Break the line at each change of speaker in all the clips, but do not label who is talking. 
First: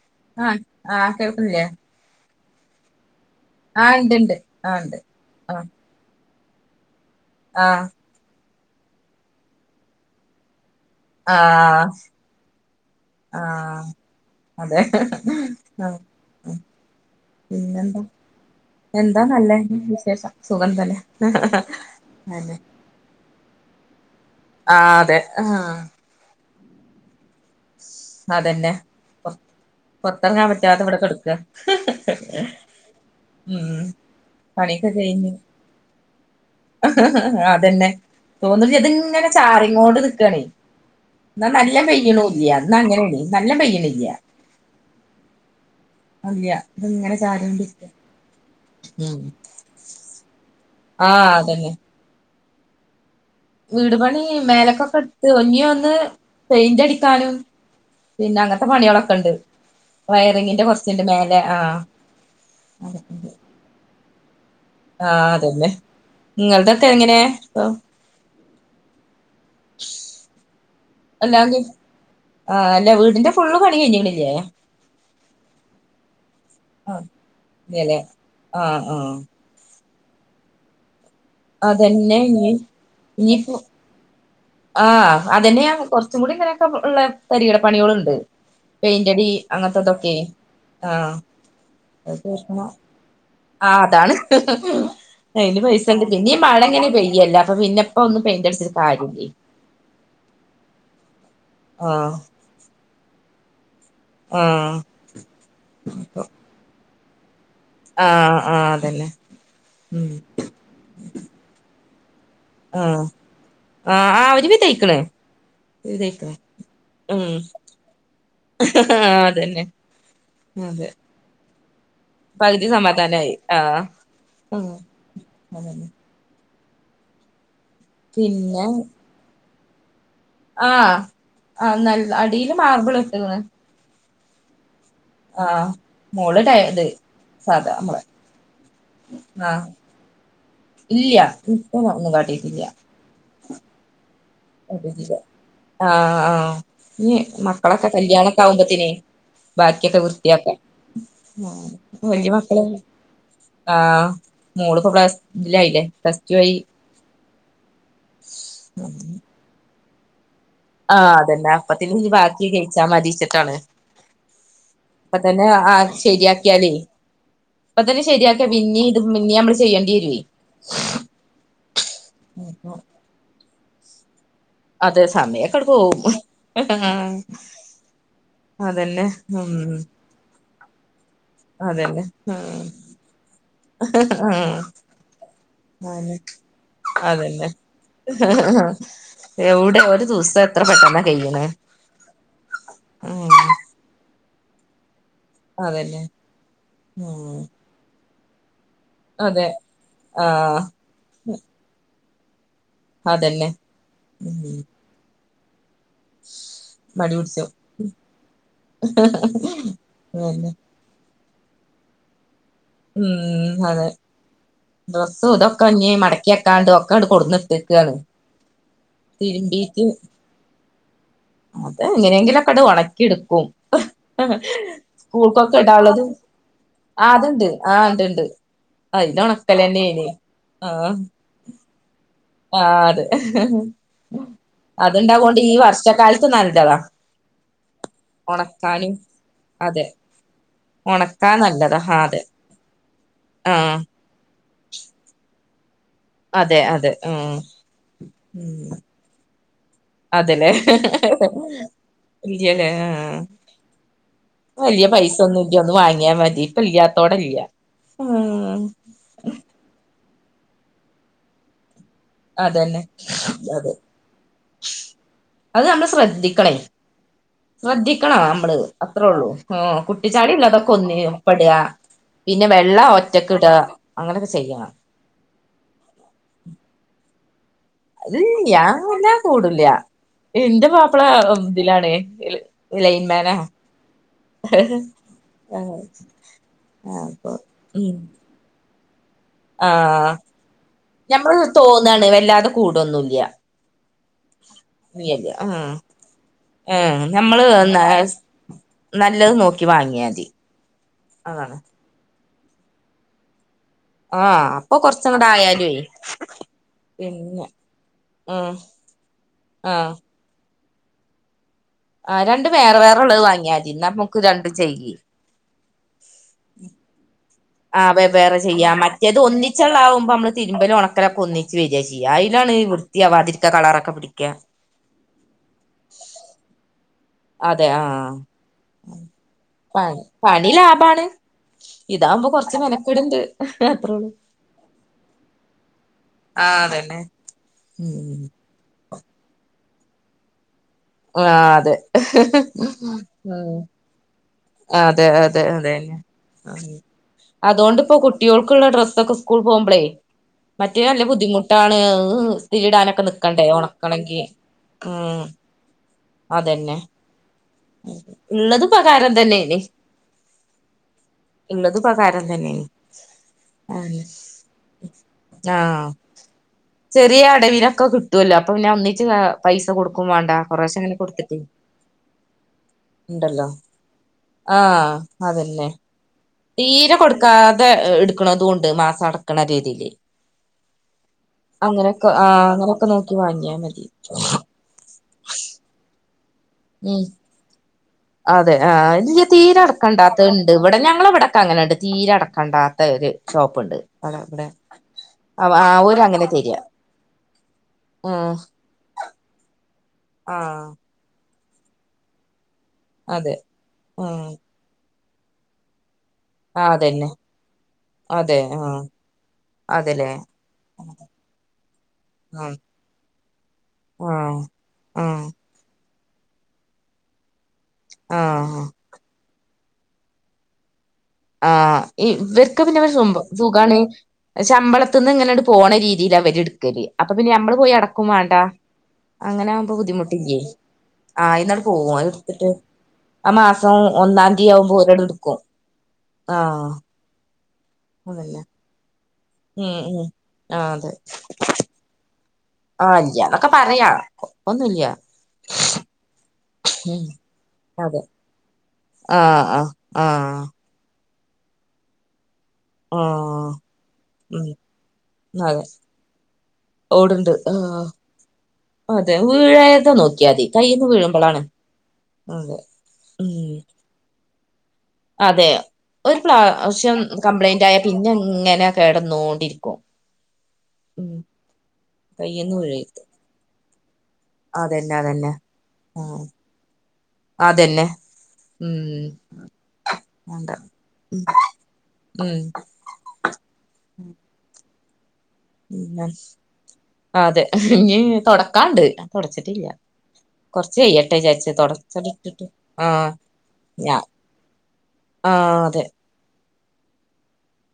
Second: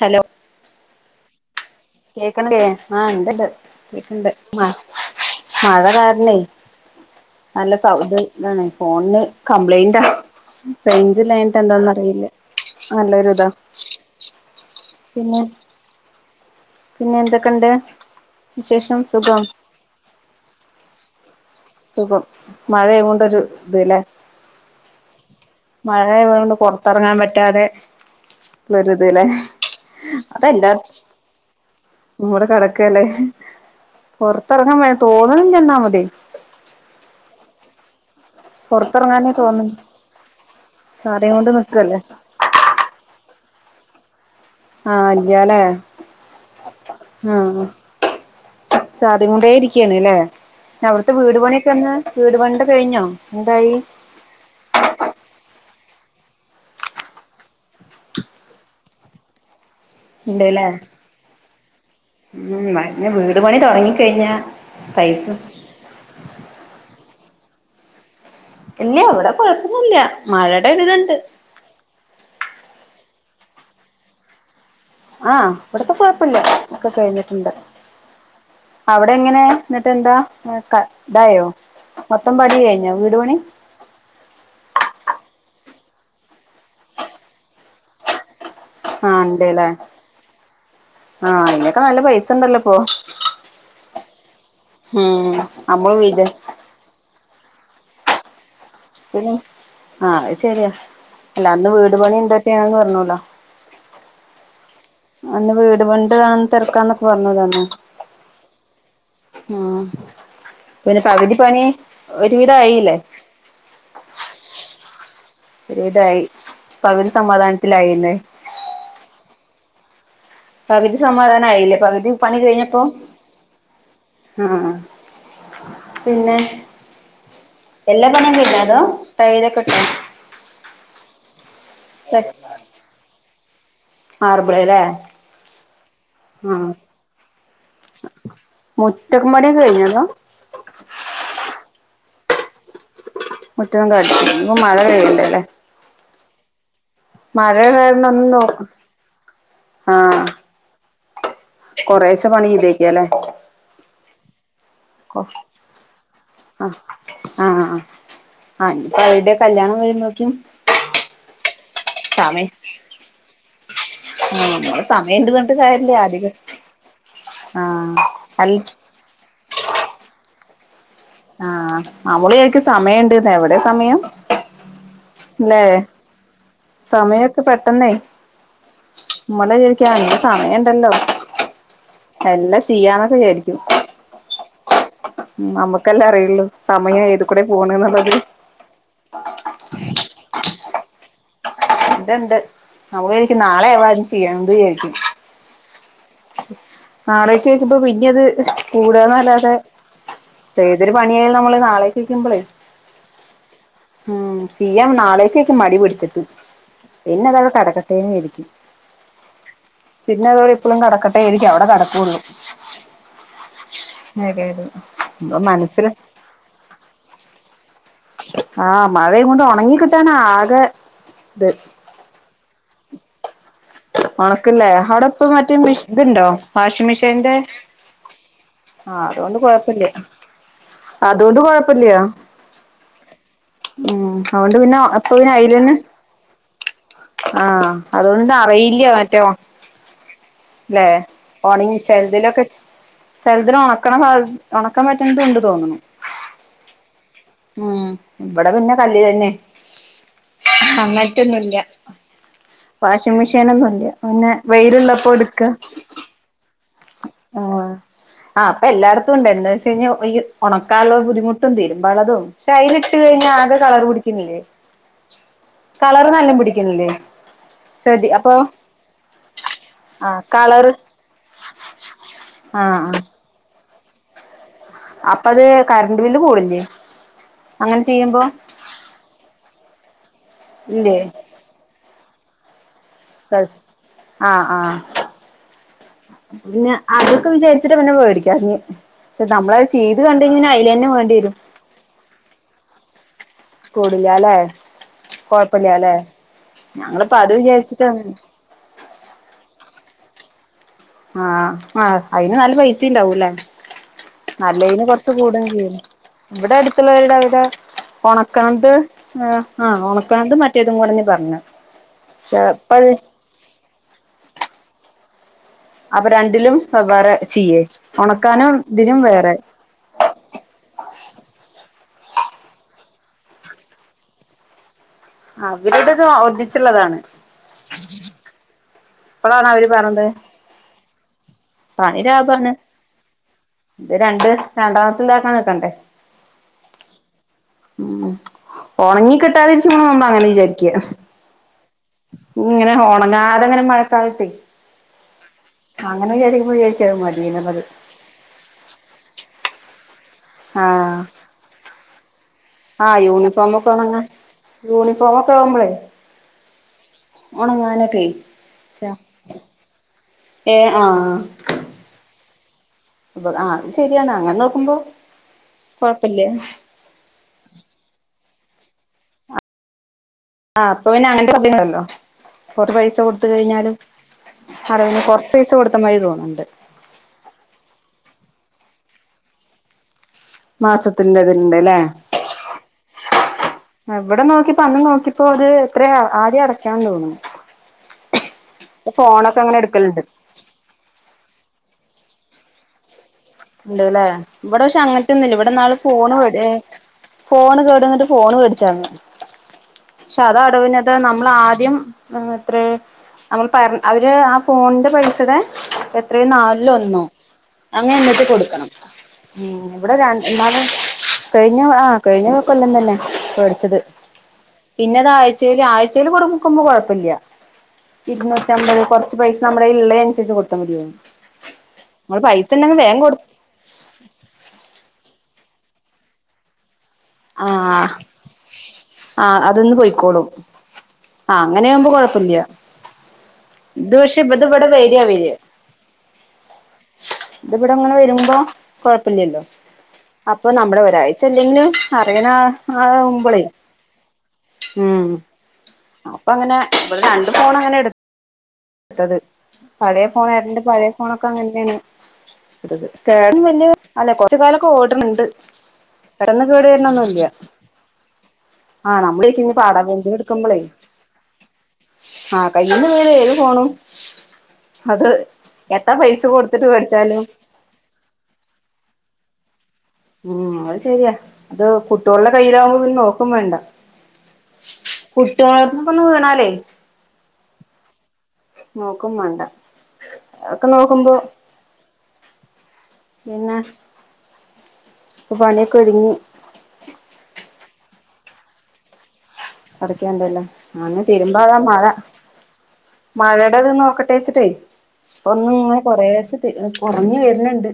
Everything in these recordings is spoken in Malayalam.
ഹലോ?
ആഹ് ആ കേൾക്ക്ൻല്ലേ
കേക്ക്ണ്ല്ലേ ആ ഇണ്ട്ണ്ട്
ആഹ് ഇണ്ട്
കേക്ക്‌ണ്ട്
ഇണ്ട് ആഹ് ഇണ്ട് ആഹ്
മഴ കാരണേ അല്ല
ആഹ്
സൗണ്ട് ഇതാണ് ഫോണിന് കംപ്ലൈന്റാ.
ആഹ്
റെയ്ഞ്ചില്ലായിൻട്ടെന്താന്നറിയില്ല നല്ലൊരിതാ
ആഹ് അതെ
പിന്നെ എന്തൊക്കെണ്ട്
പിന്നെന്താ
വിശേഷം
എന്താ
സുഖം
നല്ലെ വിശേഷം സുഖം തന്നെ
സുഖം
അന്നെ
മഴയോണ്ടൊരു ഇത് ല്ലേ
ആ അതെ ആ
മഴയായോണ്ട് പൊറത്തെറങ്ങാൻ പറ്റാതെ
അതന്നെ
ള്ളൊരുത് ലെ
പൊറത്തിറങ്ങാൻ
അതെന്താ
പറ്റാതെ ഇവിടെ കെടക്കാ
മൂട് കെടക്കാല്ലേ
ഉം
പുറത്തെറങ്ങാൻ
പണിയൊക്കെ
വരെ തോന്ന് ഇല നമതി
അതെന്നെ തോന്ന്ണ്ല്ല ഇത്ങ്ങനെ
പൊറത്തെറങ്ങാനേ തോന്നി
ചാറിങ്ങോണ്ട് നിക്കാണേ ന്നാ
ചാറിങ്ങോണ്ട്
നല്ലം
നിക്കല്ലേ
പെയ്യ്ണു യ്യ ന്ന അങ്ങനാണേ നല്ല പെയ്യണില്ല
ആഹ് ഇല്ലാല്ലേ
ഇല്ല ഇതിങ്ങനെ
ആഹ
ചാറിയോണ്ടിരിക്ക ഉം
ചാറിങ്ങൊണ്ടേരിക്ക്യാണ്ല്ലേ? അവ്ട്ത്തെ
ആഹ്
വീട്
അതന്നെ
പണിയൊക്കെന്ന് വീട് പണിന്റെ കെയ്ഞ്ഞോ
വീടുപണി മേലക്കൊക്കെ ത് ഇന്യോന്ന് പെയിന്റടിക്കാനും പിന്നെ അങ്ങൻത്തെ പണിയാളൊക്കെണ്ട് വയറിങ്ങിന്റെ
ഇണ്ട്ല്ലേ
കുറച്ച്ണ്ട് മേലെ ആഹ് അതൊക്ക്ണ്ട്
തൊടങ്ങിക്കയ്ഞ്ഞ
ആ അതെന്നെ ഇങ്ങൾതൊക്കെങ്ങനേ ഇപ്പം
ഇല്ല്യാ ഇവിടെ കൊഴപ്പൊന്നുല്ല്യ മഴേടെ ഒരുത്ണ്ട്.
ആ അല്ലകി ല വീടിന്റെ ഫുള്ള് പണി കയിഞ്ഞീക്ണ്ല്ലേ?
ആ ഇവ്ട്ത്തെ കൊയപ്പല്ല ഒക്കെ
ആഹ്
കഴിഞ്ഞിട്ട്ണ്ട്
ഇല്ലല്ലേ ആഹ് ആഹ്
അവടെങ്ങനെ എന്നിട്ട് എന്താ മ് ക ഇതായോ
അതന്നെ
മൊത്തം
ഇനി
പണി കഴിഞ്ഞോ വീട് പണി
ആ അതെന്നെ ഞാൻ കൊർച്ചും കൂടി ഇങ്ങനൊക്കെള്ള തരികിട പണ്യോളുണ്ട്
ആഹ്
പെയിന്റടി
ഇണ്ട്ല്ലേ
അങ്ങൻത്തതൊക്ക്യെ ആഹ്
അയിനൊക്കെ നല്ല
അത്
പൈസ ഉണ്ടല്ലോ
തീർക്കണം.
ഇപ്പൊ
ആ അതാണ്
ഉം
കയ്യിൽ പൈസ
നമ്മള്
ഇണ്ട്
വിചാ
പിനീം മഴങ്ങനെ പെയ്യല്ലെ അപ്പപിന്നപ്പൊന്ന് പെയിൻ്റടിച്ചി
പിന്നെ ആഹ് അത് ശരിയാ അല്ല അന്ന് വീട്
ആഹ്
പണി എന്താകൊ ആണ് പറഞ്ഞല്ലോ
ആഹ്
അന്ന് വീട് പണിന്റതാ തെരക്കാന്നൊക്കെ പറഞ്ഞൂലൊ അന്ന്
ആഹ് ആഹ് അതന്നെ ഉം
പിന്നെ പകുതിപ്പണി ഒരുവിധായില്ലേ
ആ ആ ഒരു വിധായിക്ക്ണ്
വീടായി പകുതി
ഉം
സമാധാനത്തിലായില്ലേ
ആഹ് അതെന്നെ
പകുതി സമാധാനായില്ലേ പകുതി പണി
പകുതി
കഴിഞ്ഞപ്പോ
സമാധാനായി ആഹ് ആഹ്
പിന്നെ എല്ലാ പണീം കയ്ഞ്ഞോ
പിന്നെ
അതോ ടൈലൊക്ക്ട്ടൊ
ആ ആ നൽ അടില് മാർബിൾ ഇട്ട്ക്ക്ണ്
മാർബ്ള്ലേ
ആഹ് മോള് ടൈ
ആഹ്
ഇത് സാധാ നമ്മളെ
മുറ്റം പണിക്കെ
ആഹ്
കഴിഞ്ഞൊ അതോ
ഇല്ല ഇപ്പറം ഒന്നും കാട്ടിട്ടില്ല
മുറ്റൊന്നും കാട്ടി [inaudible]
[unintelligible] ആഹ് ആഹ് ഇനി
മഴ
മക്കളൊക്കെ
കാരണം ഒന്നും
കല്യാണൊക്കെ
നോ
ആവുമ്പത്തിനേ ബാക്കിയൊക്കെ
ആഹ്
വൃത്തിയാക്ക ആഹ്
കൊറേശെ
വല്യ
പണി
മക്കളാണോ?
ചെയ്തേക്കല്ലേ
ആഹ്, മോള്പ്പ പ്ലസ് ഇലായില്ലേ പ്ലസ്ടു ആയി.
ആഹ് ആഹ് ആ ഇനിപ്പ അവരുടെ കല്യാണം വരുമ്പോക്കും
ആഹ് അതന്നെ അപ്പത്തിനി ഇനി ബാക്കി കഴിച്ചാ മതിച്ചിട്ടാണ്
ആഹ് നമ്മള് സമയം
ഇപ്പ
ഇണ്ട്
തന്നെ
പറഞ്ഞിട്ട്
ആ
കാര്യല്ല അധികം
ശരിയാക്കിയാലേ ഇപ്പ
ആഹ്
തന്നെ ശരിയാക്കിയ
അൽ
പിന്നീ ഇത് പിന്നേമ്മള് ചെയ്യേണ്ടിരുയേ
ആഹ് നമ്മളിചാരിക്കും സമയണ്ട്ന്ന് എവിടെ സമയം
അതെ
ല്ലേ
സമയൊക്കെങ്ങട് പോവും ആ
സമയൊക്കെ പെട്ടെന്നേ
അതന്നെ ഉം
നമ്മള് വിചാരിക്കും ആഹ് ഇന്ന് സമയണ്ടല്ലോ
അതന്നെ
എല്ലാം ചെയ്യാന്നൊക്കെ വിചാരിക്കും.
ആഹ്
നമ്മുക്കല്ലേ
[unintelligible]
അറിയുള്ളൂ സമയം ഏത് കൂടെ
അതന്നെ
പോണ്ന്നുള്ളത്
എവ്ടെ ഒരു ദിവസം എത്ര പെട്ടെന്നാകയ്യ്ണേ
ഇണ്ട്ണ്ട് നമ്മളിചാരിക്കും നാളെയാവാ ചെയ്യ [unintelligible] വിചാരിക്കും.
അതന്നെ ഉം
നാളേക്ക് വെക്കുമ്പോ പിന്നെഅത്
അതെ
കൂടുന്നല്ലാതെ
ആഹ്
ഏതൊരു പണിയായാലും നമ്മള് നാളെക്ക് വെക്കുമ്പോളേ
അതന്നെ ഉം
ഞാൻ നാളേക്കേക്ക് മടി പിടിച്ചിട്ട്
മടി പിടിച്ചു
പിന്നെതവടെ കെടക്കട്ടേന്നിരിക്കും, പിന്നെ
അതന്നെ
അതവടെ എപ്പളും കെടക്ക [unintelligible] അവടെ കെടക്കൊള്ളൂ.
ഉം അതെ,
അതെ
ഡ്രസ്സും
നമ്മടെ
ഇതൊക്കെ
മനസ്സില്
ഇഞ്ഞി മട ക്കിവെക്കാണ്ട് ഒക്കങ്ങട് കൊട്ന്നിട്ടക്കാണ്.
ആഹ് മഴയും കൊണ്ട് ഒണങ്ങി കിട്ടാന ആകെ ത്.
എങ്ങനെയെങ്കിലുക്കെട് ഒണക്കിടുക്കും.
ഒണക്ക്ല്ലേ അവിടെപ്പ മറ്റേ മെഷി ഇതുണ്ടോ വാഷിംഗ്
ആഹ്
മെഷീന്റെ
അതുണ്ട് ആഹ് ഉണ്ട്ണ്ട്
ആഹ്,
അയില്
അതുകൊണ്ട് കൊഴപ്പല്ല.
ഒണക്കലന്നെയാണ് ആഹ്
അതുകൊണ്ട് കൊഴപ്പല്ല്യ.
ആഹ്
അതുകൊണ്ട് പിന്നെ
അത്
അപ്പൊ പിന്നെ
അത്ണ്ടകൊണ്ട് ഈ
അയിലന്നെ
വർഷകാലത്ത് നല്ലതാ
ആഹ് അതുകൊണ്ട് അറിയില്ല
ഒണക്കാനും
മറ്റ
അതെ
ലേ
ഒണക്കാൻ
ഒണങ്ങി
നല്ലതാ
ചെല്തിലൊക്കെ ചേ
ആ അതെ
ചെല്തിൽ ഒണക്ക ആ ഉണക്കാൻ പറ്റ്ണതുംണ്ട് തോന്നുണു.
അതെ അതെ ഉം
ഉം ഇബടെ പിന്നെ കല്ലില് തന്നെ
അതല്ലേ
അങ്ങനത്തൊന്നുല്ല
ഇല്യ ലേ ആഹ്
[unintelligible] നൊന്നുല്ല്യ പിന്നെ വെയിലുള്ളപ്പോ ഇടുക്ക
പയേമതി ഇപ്പല്ലാതോടല്ല്യ
ആഹ് ആ അപ്പ എല്ലാട്ത്തും ഇണ്ട് [unintelligible] [unintelligible] ഒണക്കാല ബുദ്ധിമുട്ടും തിരുമ്പാള്ളതും പക്ഷെ
അതന്നെ
അയിലിട്ട് കഴിഞ്ഞാ ആകെ
അതെ
കളർ പിടിക്ക്ണില്ലേ.
അത് നമ്മള്
കളറ് നല്ലം
ശ്രദ്ധിക്കണേ
പിടിക്ക്ണ്ല്ലേ
ശ്രദ്ധിക്കണം നമ്മള് അത്രേള്ളൂ. ഉം കുട്ടി
ആഹ് കളറ്
ചളില്ലതൊക്കെ ഒന്നിലും പ്പട പിന്നെ
ആഹ്
വെള്ള
ആഹ്
ഒറ്റക്ക് ഇടാ അങ്ങനെക്കെ ചെയ്യണം.
അപ്പ അത് കറണ്ട് ബില്ല് കൂടുല്ലേ
ഇല്ല്യ വല്ലാതെ കൂടുല്യ എന്റെ
ഇല്ലേ
മാപ്പള ഇതിലാണേ ഇല ലൈൻമാനാ
ആഹ് ആഹ് പിന്നെ
ആഹ്
അതൊക്കെ
അപ്പൊ
വിചാരിച്ചിട്ട പിന്നെ
ഉം
മേടിക്കാഞ്ഞേ പക്ഷെ നമ്മളത് ചെയ്ത്
ആഹ്
കണ്ടയ്ഞ്ഞ പിന്നെ അയ്ലന്നെ വേണ്ടി വെരും.
ഞമ്മള് തോന്നാണ് വല്ലാതെ കൂടൊന്നും ഇല്യ
കൂടില്യാല്ലേ
ആഹ്
കൊഴപ്പല്യാല്ലേ
ഏഹ്
ഞങ്ങളിപ്പോ അത്
ഞമ്മള് ന
വിചാരിച്ചിട്ടണ്
നല്ലത് നോക്കി വാങ്ങിയാതി
ആഹ് ആഹ് അയിന് നല്ല പൈസിണ്ടാവുല്ലേ
ആഹ് അപ്പൊ
നല്ലൈന് കൊർച്ച്
കൊറച്ചങ്ങട്
കൂടേം ചെയ്യും.
ആയാലുവേ
ഇവടെ അടുത്തുള്ളവരുടെ അവടെ
പിന്നെ ഉം
ഒണക്കാണ്ട് ആഹ് ആഹ് ഒണക്കാണ്ട് മറ്റേതും കൂടിങ് പറഞ്ഞ് താ
ആഹ് രണ്ട് വേറെ വേറുള്ളത് വാങ്ങിയാ തി നമ്മക്ക് രണ്ടും ചെയ്യ
അപ്പൊ രണ്ടിലും വെവ്വേറെ ചെയ്യേ ഉണക്കാനും ഇതിനും വേറെ
ച്ചെളാവുമ്പോ മ്മള് തിര്മ്പലും ഒണക്കെ ലൊക്കൊന്നിച്ച് വര ചെയ്യ അയ്ലാണ് വൃത്തിയാവാതിരിക്ക കളറൊക്കെ പിടിക്ക
അവരുടത് ഒന്നിച്ചുള്ളതാണ്
അതെ ആഹ്
ഇപ്പളാണ് അവര്
പ
പറഞ്ഞത്
പണി ലാഭാണ്
പണി
ഇതാകുമ്പോ
ലാഭാണ്
കൊർച്ച് മെനക്കെട്ണ്ട്
ഇത്
അത്രെ ള്ളൂ
രണ്ട് രണ്ടാമത്തെ ഇതാക്കാൻ നിക്കണ്ടേ
ആഹ് അതന്നെ
ഉം ഒണങ്ങി കിട്ടാതെചുമ്പ നമ്മൾ അങ്ങനെ വിചാരിക്ക
ആഹ് അതെ
ഇങ്ങനെ ഒണങ്ങാതെങ്ങനെ [inaudible]
അതെ അതെ
അങ്ങനെ വിചാരിക്കുമ്പോ
അതെന്നെ
വിചാരിക്കും അത് മതീന്നുള്ളത്
അതുകൊണ്ട്പ്പോ കു കുട്ടികൾക്കുള്ള ഡ്രസ്സൊക്കെ സ്കൂൾ പോകുമ്പളേയ് മറ്റേത്
ആഹ്
നല്ല ബുദ്ധിമുട്ടാണ്
ആഹ്
തിരിയിടാനൊക്കെ നിക്കണ്ടേ
യൂണിഫോമൊക്കെ ഒണങ്ങാൻ
ഒണക്കണെങ്കി ഉം
യൂണിഫോമൊക്കെ ആവുമ്പളേ
അതന്നെ
ഒണങ്ങാനൊക്കെ
ള്ളത് ഉപകാരം തന്നെയാണെ
ഏഹ് ആഹ്
ള്ളത് ഉപകാരം തന്നേണ്
ആഹ് അത് ശരിയാണ് അങ്ങനെ നോക്കുമ്പോ കൊഴപ്പല്ല
ചെറിയ അടവിനൊക്കെ കിട്ടുവല്ലോ അപ്പൊ പിന്നെ ഒന്നിച്ച് പൈസ കൊടുക്കും വേണ്ട.
ആഹ് അപ്പൊ പിന്നെ [unintelligible] [unintelligible] കൊർച്ച് പൈസ കൊട്ത്ത്
ഇണ്ടല്ലോ
കഴിഞ്ഞാലും അറ
ആഹ്
[unintelligible] കൊർച്ചൈസ
അതന്നെ
കൊട്ത്താമതി തോന്ന്ണ്ട്
തീരെ കൊടുക്കാതെ എ എടുക്ക്ണതുണ്ട് മാസടക്ക്ണ രീതിയില്
മാസത്തിന്റെതില്ണ്ട്ല്ലേ
അങ്ങനൊക്കെ ആഹ് അങ്ങനൊക്കെ നോക്കി വാങ്ങിയാൽ മതി
പന്ന് നോക്കിപ്പോ അത് എത്ര ആ ആദ്യം അടക്കാന്ന്
ഉം
തോന്നുന്നു.
അതെ
ഇപ്പൊ
ആഹ് നി
ഫോണൊക്കെ അങ്ങനെ
തീരെ അടക്കണ്ട
എടുക്കലുണ്ട്
ഉ്ണ്ട് ഇവിടെ ഞങ്ങളവിടക്കെ അങ്ങനെണ്ട് തീരടക്കണ്ടാത്ത ഒരു ഷോപ്പുണ്ട്
ഉണ്ട്ല്ലേ
അവിടെ ഇവിടെ
ഇവടെ ക്ഷെ അങ്ങൻത്തെ ഒന്നുല്ല ഇവിടെന്നാള്
ആഹ് ഓര്
ഫോൺ
അങ്ങനെ
വടേ
തരിക
ഫോണ് കേടന്ന്ട്ട് ഫോണ്
ആഹ്
വേട്ച്ചാണ് ക്ഷെ അത
ആഹ്
അടവിനത് നമ്മൾ ആദ്യം അത്ര
അതെ
നമ്മൾ പറ അവര്
ആഹ്
ആ ഫോണ്ന്റെ പൈസടെ എത്രയോ
ആഹ്
നാലിലൊന്നോ
അതന്നെ
അങ്ങനെന്നിട്ട്
അതെ ആഹ്
ഉം ഇവടെ
അതെല്ലേ
[unintelligible] കഴിഞ്ഞ ആ
ആഹ്
കഴിഞ്ഞക്കല്ല ന്നന്നെ പഠിച്ചത്
ആഹ്
പിന്നെതഴ
ആഹ്
ചല് ആഴ്ചല് കൊടുക്കുമ്പോ കൊഴപ്പല്ല.
ആഹ്
ഇരുന്നൂറ്റമ്പത് കൊ പൈസ മ്മടെ ഇള്ളയ്ൻ അൻസരിച്ച് കൊടുത്താ മതിയോ?
ആഹ്, ഈ
നമ്മള് പൈസ
വെര്ക്ക്
ഉണ്ടെങ്കി
പിന്നെ,
വേഗം കൊടു
[unintelligible] സുഖാണ് ശമ്പളത്ത ക്ക് ന്ന് ങ്ങനെ ആണ്ട് പോണ രീതിയിലാ വര് ട്ക്കല്. അപ്പൊ, പിന്നെ നമ്മള് പോയി
ആഹ്
അടക്കും വാണ്ടാ.
ആഹ്
അങ്ങനെ ആകുമ്പോ
അതൊന്ന് പോയിക്കോളും
ബുദ്ധിമുട്ടില്ലേ ആഹ് അയ്ന്നങ്
അങ്ങനെയാകുമ്പോ
പോവും
കൊഴപ്പില്ല
അതെട്ത്തിട്ട് ആ മാസം
ഇത് പക്ഷെ
ഒന്നാം
ഇത്
തീ
ഇവിടെ
ആവുമ്പോ ഓലട്
വരിയാ വരിക
എടുക്കും ആഹ്
ഇത് ഇവടങ്ങനെ വെരുമ്പോ
അതന്നെ
കൊഴപ്പല്ലല്ലോ
ഉം ഉം
അപ്പൊ
ആഹ്
നമ്മടെ
അതെ
ഒരാഴ്ച ഇല്ലെലും അറിയണ
ആഹ്
ആവുമ്പളയ്
ഇല്ല്യാന്നൊക്കെ പറയാ കൊഴപ്പൊന്നുല്ല്യ
ഉം. അപ്പൊ അങ്ങനെ ഇവടെ
ഉം
രണ്ട് ഫോണങ്ങനെ എടു
അതെ
ത്തത്.
ആഹ് ആഹ്
പഴയ ഫോൺ
ആഹ്
[unintelligible] പഴയ ഫോണൊക്കെ അങ്ങനെയാണ്.
ആഹ്
[unintelligible] അല്ല കൊർച്ച്
ഉം
കാലൊക്കെ ഓട്ണ് ണ്ട്
അതെ
പെടെന്ന് കേട് വര്‌നൊന്നും ഇല്ല്യ.
ഓടുണ്ട് ആഹ്
ആഹ്
അതെ
നമ്മ [unintelligible] പാട
വീഴാതെ
[unintelligible]
നോക്കിയാതി
എടുക്കുമ്പളേ..
കയ്യിന്ന് വീഴുമ്പളാണ്
ആഹ്
അതെ
കയ്യീന്ന് വീണ ഏത്
ഉം
ഫോണും അത്
അതെ
എത്ര
ഒരു
പൈസ കൊട്ത്തിട്ട്
പ്രാവശ്യം
വേട്ച്ചാലും
കംപ്ലൈന്റ് ആയാ പിന്നെ ഇങ്ങനെ കെടന്നോണ്ടിരിക്കും
ഉം അഹ് ശരിയാ ഇത് കുട്ടിയോള്ടെ
കയ്യിന്ന്
കയ്യിലാവുമ്പോ പിന്നെ
വീഴരുത്
നോക്കും വേണ്ടാ
അതന്നെ അതന്നെ
കുട്ടിയോളെട്ത്ത്ന്ന്പ്പൊന്ന്
ആഹ്
വീണാലേ
അതന്നെ ഉം
നോക്കും വേണ്ട
മാണ്ട
അതൊക്കെ നോക്കുമ്പോ
ഉം ഉം
പിന്നെ? ഇപ്പൊ പണിയൊക്കെ
പിന്നെ
ഒരുങ്ങി
അതെ ഇഞ്ഞ് തൊടക്കാണ്ട് തൊടച്ചിട്ടില്ല
കെടക്കണ്ടല്ലോ
കൊറച്ച്
അങ്ങനെ
കയ്യെട്ടെ വിചാരിച്ച് തൊടച്ചാടെ ഇട്ടിട്ട് ആഹ്
മഴേടെത്
ഞാ
നോക്കട്ടെ വെച്ചിട്ടേ ഇപ്പൊന്ന്
ആഹ്
ഇങ്ങനെ
അതെ
കൊറേശെ തെ കൊറഞ്ഞ് വര്ന്ണ്ട്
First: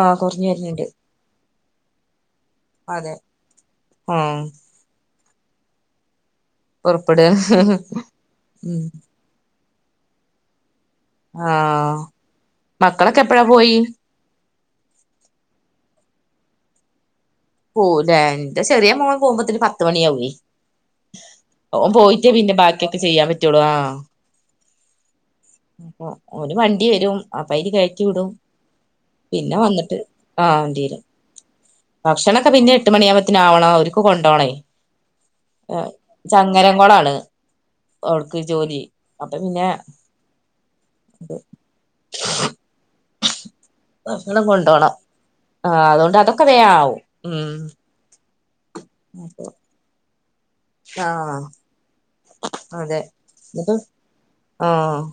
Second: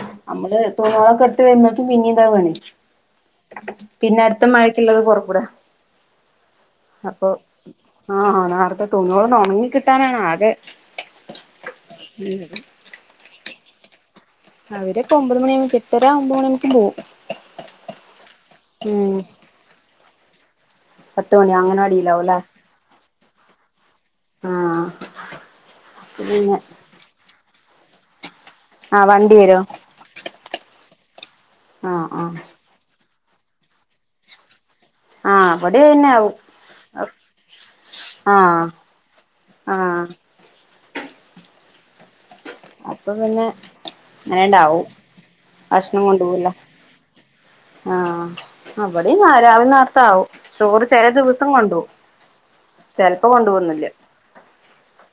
ആഹ് കൊറഞ്ഞ്
അമ്മള്
വരണണ്ട്
തുണിയോളൊക്കെ [unintelligible] പിന്നെ ഇതാവാണെ
അതെ
പിന്നെ
ആഹ്
അട്ത്ത മഴക്കിള്ളതും കൊറക്കൂല
പുറപ്പെട്
അപ്പൊ ആഹ്
ഉം
നാർത്തെ തുണിയോളൊന്ന് ഒണങ്ങി കിട്ടാനാണ് ആകെ
ആഹ് മക്കളൊക്കെ എപ്പഴാ പോയി?
അവര്പ്പൊ ഒമ്പത് മണിയാവു എട്ടരാ ഒമ്പത് മണിയാവുമ്പേക്കും പോവും
പോവുലെ ഇന്റെ ചെറിയ മോൻ
ഉം
പോവുമ്പത്തിന് പത്ത് മണിയാവേ
പത്ത് മണി
ഓൻ പോയിട്ടേ
അങ്ങനവാടിയിലാവുംല്ലേ
പിന്നെ ബാക്കിയൊക്കെ ചെയ്യാൻ പറ്റോള്ളു ആഹ്
ആഹ്
അപ്പോ ഓന്
പിന്നെ
വണ്ടി വരും അപ്പ അയില് കേറ്റി വിടും
ആഹ് വണ്ടി
പിന്നെ
വരോ
വന്നിട്ട് ആ ധീരം
ആഹ് ആഹ്
ഭക്ഷണൊക്കെ പിന്നെ ട്ട് മണിയാവുമ്പോത്തിന് ആവണോം ഓര്ക്ക് കൊണ്ടോണേ
ആഹ് ഇവിടെ
ഏഹ്
പിന്നെ ആവും
ചങ്ങരങ്കൊളാണ് ആവൾക്ക്
ആഹ്
ജോലി അപ്പൊ പിന്നെ
ആഹ് അപ്പൊ പിന്നെ
ഉം ഭക്ഷണം
അങ്ങനെണ്ടാവും
കൊണ്ടോണം ആഹ്
ഭക്ഷണം
അതോണ്ട് അതൊക്കെ
കൊണ്ടുപോവൂല്ലേ
വേ ആവും ഉം
ആഹ് ആഹ് ഇവടിം നാരാവി നേര്ത്താവും ചോറ് ചെല
ആഹ്
ദിവസം കൊണ്ടോവും
അതെ
ചെൽപ്പം
ഇന്നിട്ട്
കൊണ്ടോവൊന്നുല്ല
ആഹ്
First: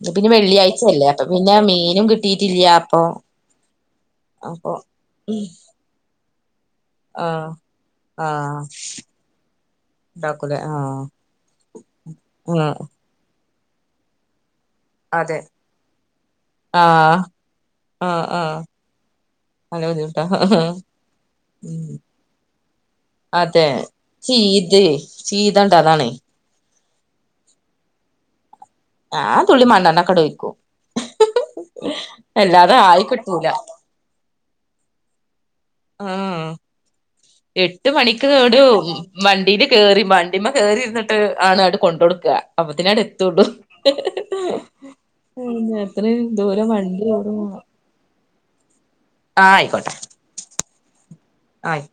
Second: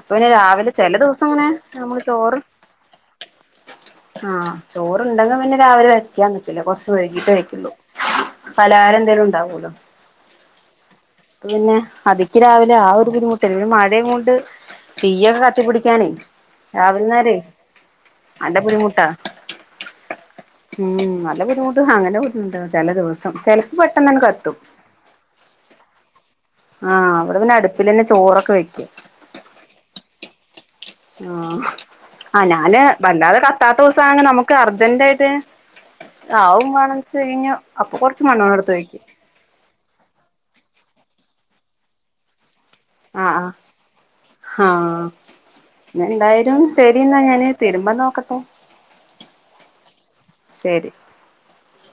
ഇ
പിന്നെ
ന്ന്പിന്നെ
രാവിലെ ചെല
വെള്ള്യാഴ്ചെല്ലേ അപ്പൊ
ദിവസം ഇങ്ങനെ
പിന്നെ
നമ്മള്
മീനും
ചോറ്
കിട്ടീട്ടില്ല്യാപ്പം
ആഹ് ചോറ്ണ്ടെങ്ക് പിന്നെ രാവിലെ വെ ക്കാൻ നിക്കില്ല കൊറച്ച് വൈകീട്ടേ
ആഹ്
വെക്കൂള്ളു പലഹാരം എന്തേലും ഉണ്ടാവൂലോ
ഉണ്ടാക്കൂലെ ആഹ്
പിന്നെ അതിക്ക്
ഉം
രാവിലെ ആ ഒരു ബുദ്ധിമുട്ട് ഇന്ന് മഴയും കൊണ്ട്
അതെ
തീയ്യൊക്കെ കത്തി പിടിക്കാനെ രാവിലെ
ആഹ്
നേരവെ
ആഹ് ആഹ്
നല്ല ബുദ്ധിമുട്ടാ
നല്ല ബുദ്ധിമുട്ടാ
ഉം നല്ല ബുദ്ധിമുട്ട് അങ്ങനെ ബുദ്ധിമുട്ട് ചെല ദിസം ചെൽപ
ചീത് ചീതാണ്ടതാണ്
ആ വടെ പിന്നെ അടുപ്പിലെന്നെ ചോറൊക്കെ വെക്ക്യാ
ഞാൻ തുള്ളി മണ്ണണ്ണക്കട്ഴ്ക്കും
ആ ആ ഞാന്
ആയി
വല്ലാതെ
കിട്ടൂല
കത്താത്തോസാണെ നമുക്ക് അർജെന്റായ്ട്ട്
ആഹ്
ആവുവാണ് എന്ന് ചോദിച്ചു കഴിഞ്ഞാൽ അപ്പൊ കൊറച്ച് മണ്ണെണ്ണ എടുത്ത് ഒഴിക്കുക.
വണ്ടീല് കേറി വണ്ടിമേ കേറിയിരുന്നിട്ട് ആണ് അങ്ങ് കൊണ്ടു കൊടുക്കുക. അപ്പത്തിനാട് എത്തള്ളൂ
ആഹ് ആഹ് എന്തായാലും
ദൂരം
ശരി
വണ്ടി
എന്നാ ഞാന് തിരുമ്പ നോക്കട്ടെ
ആ അയ്ക്കോട്ടെ
ശരി
ആയി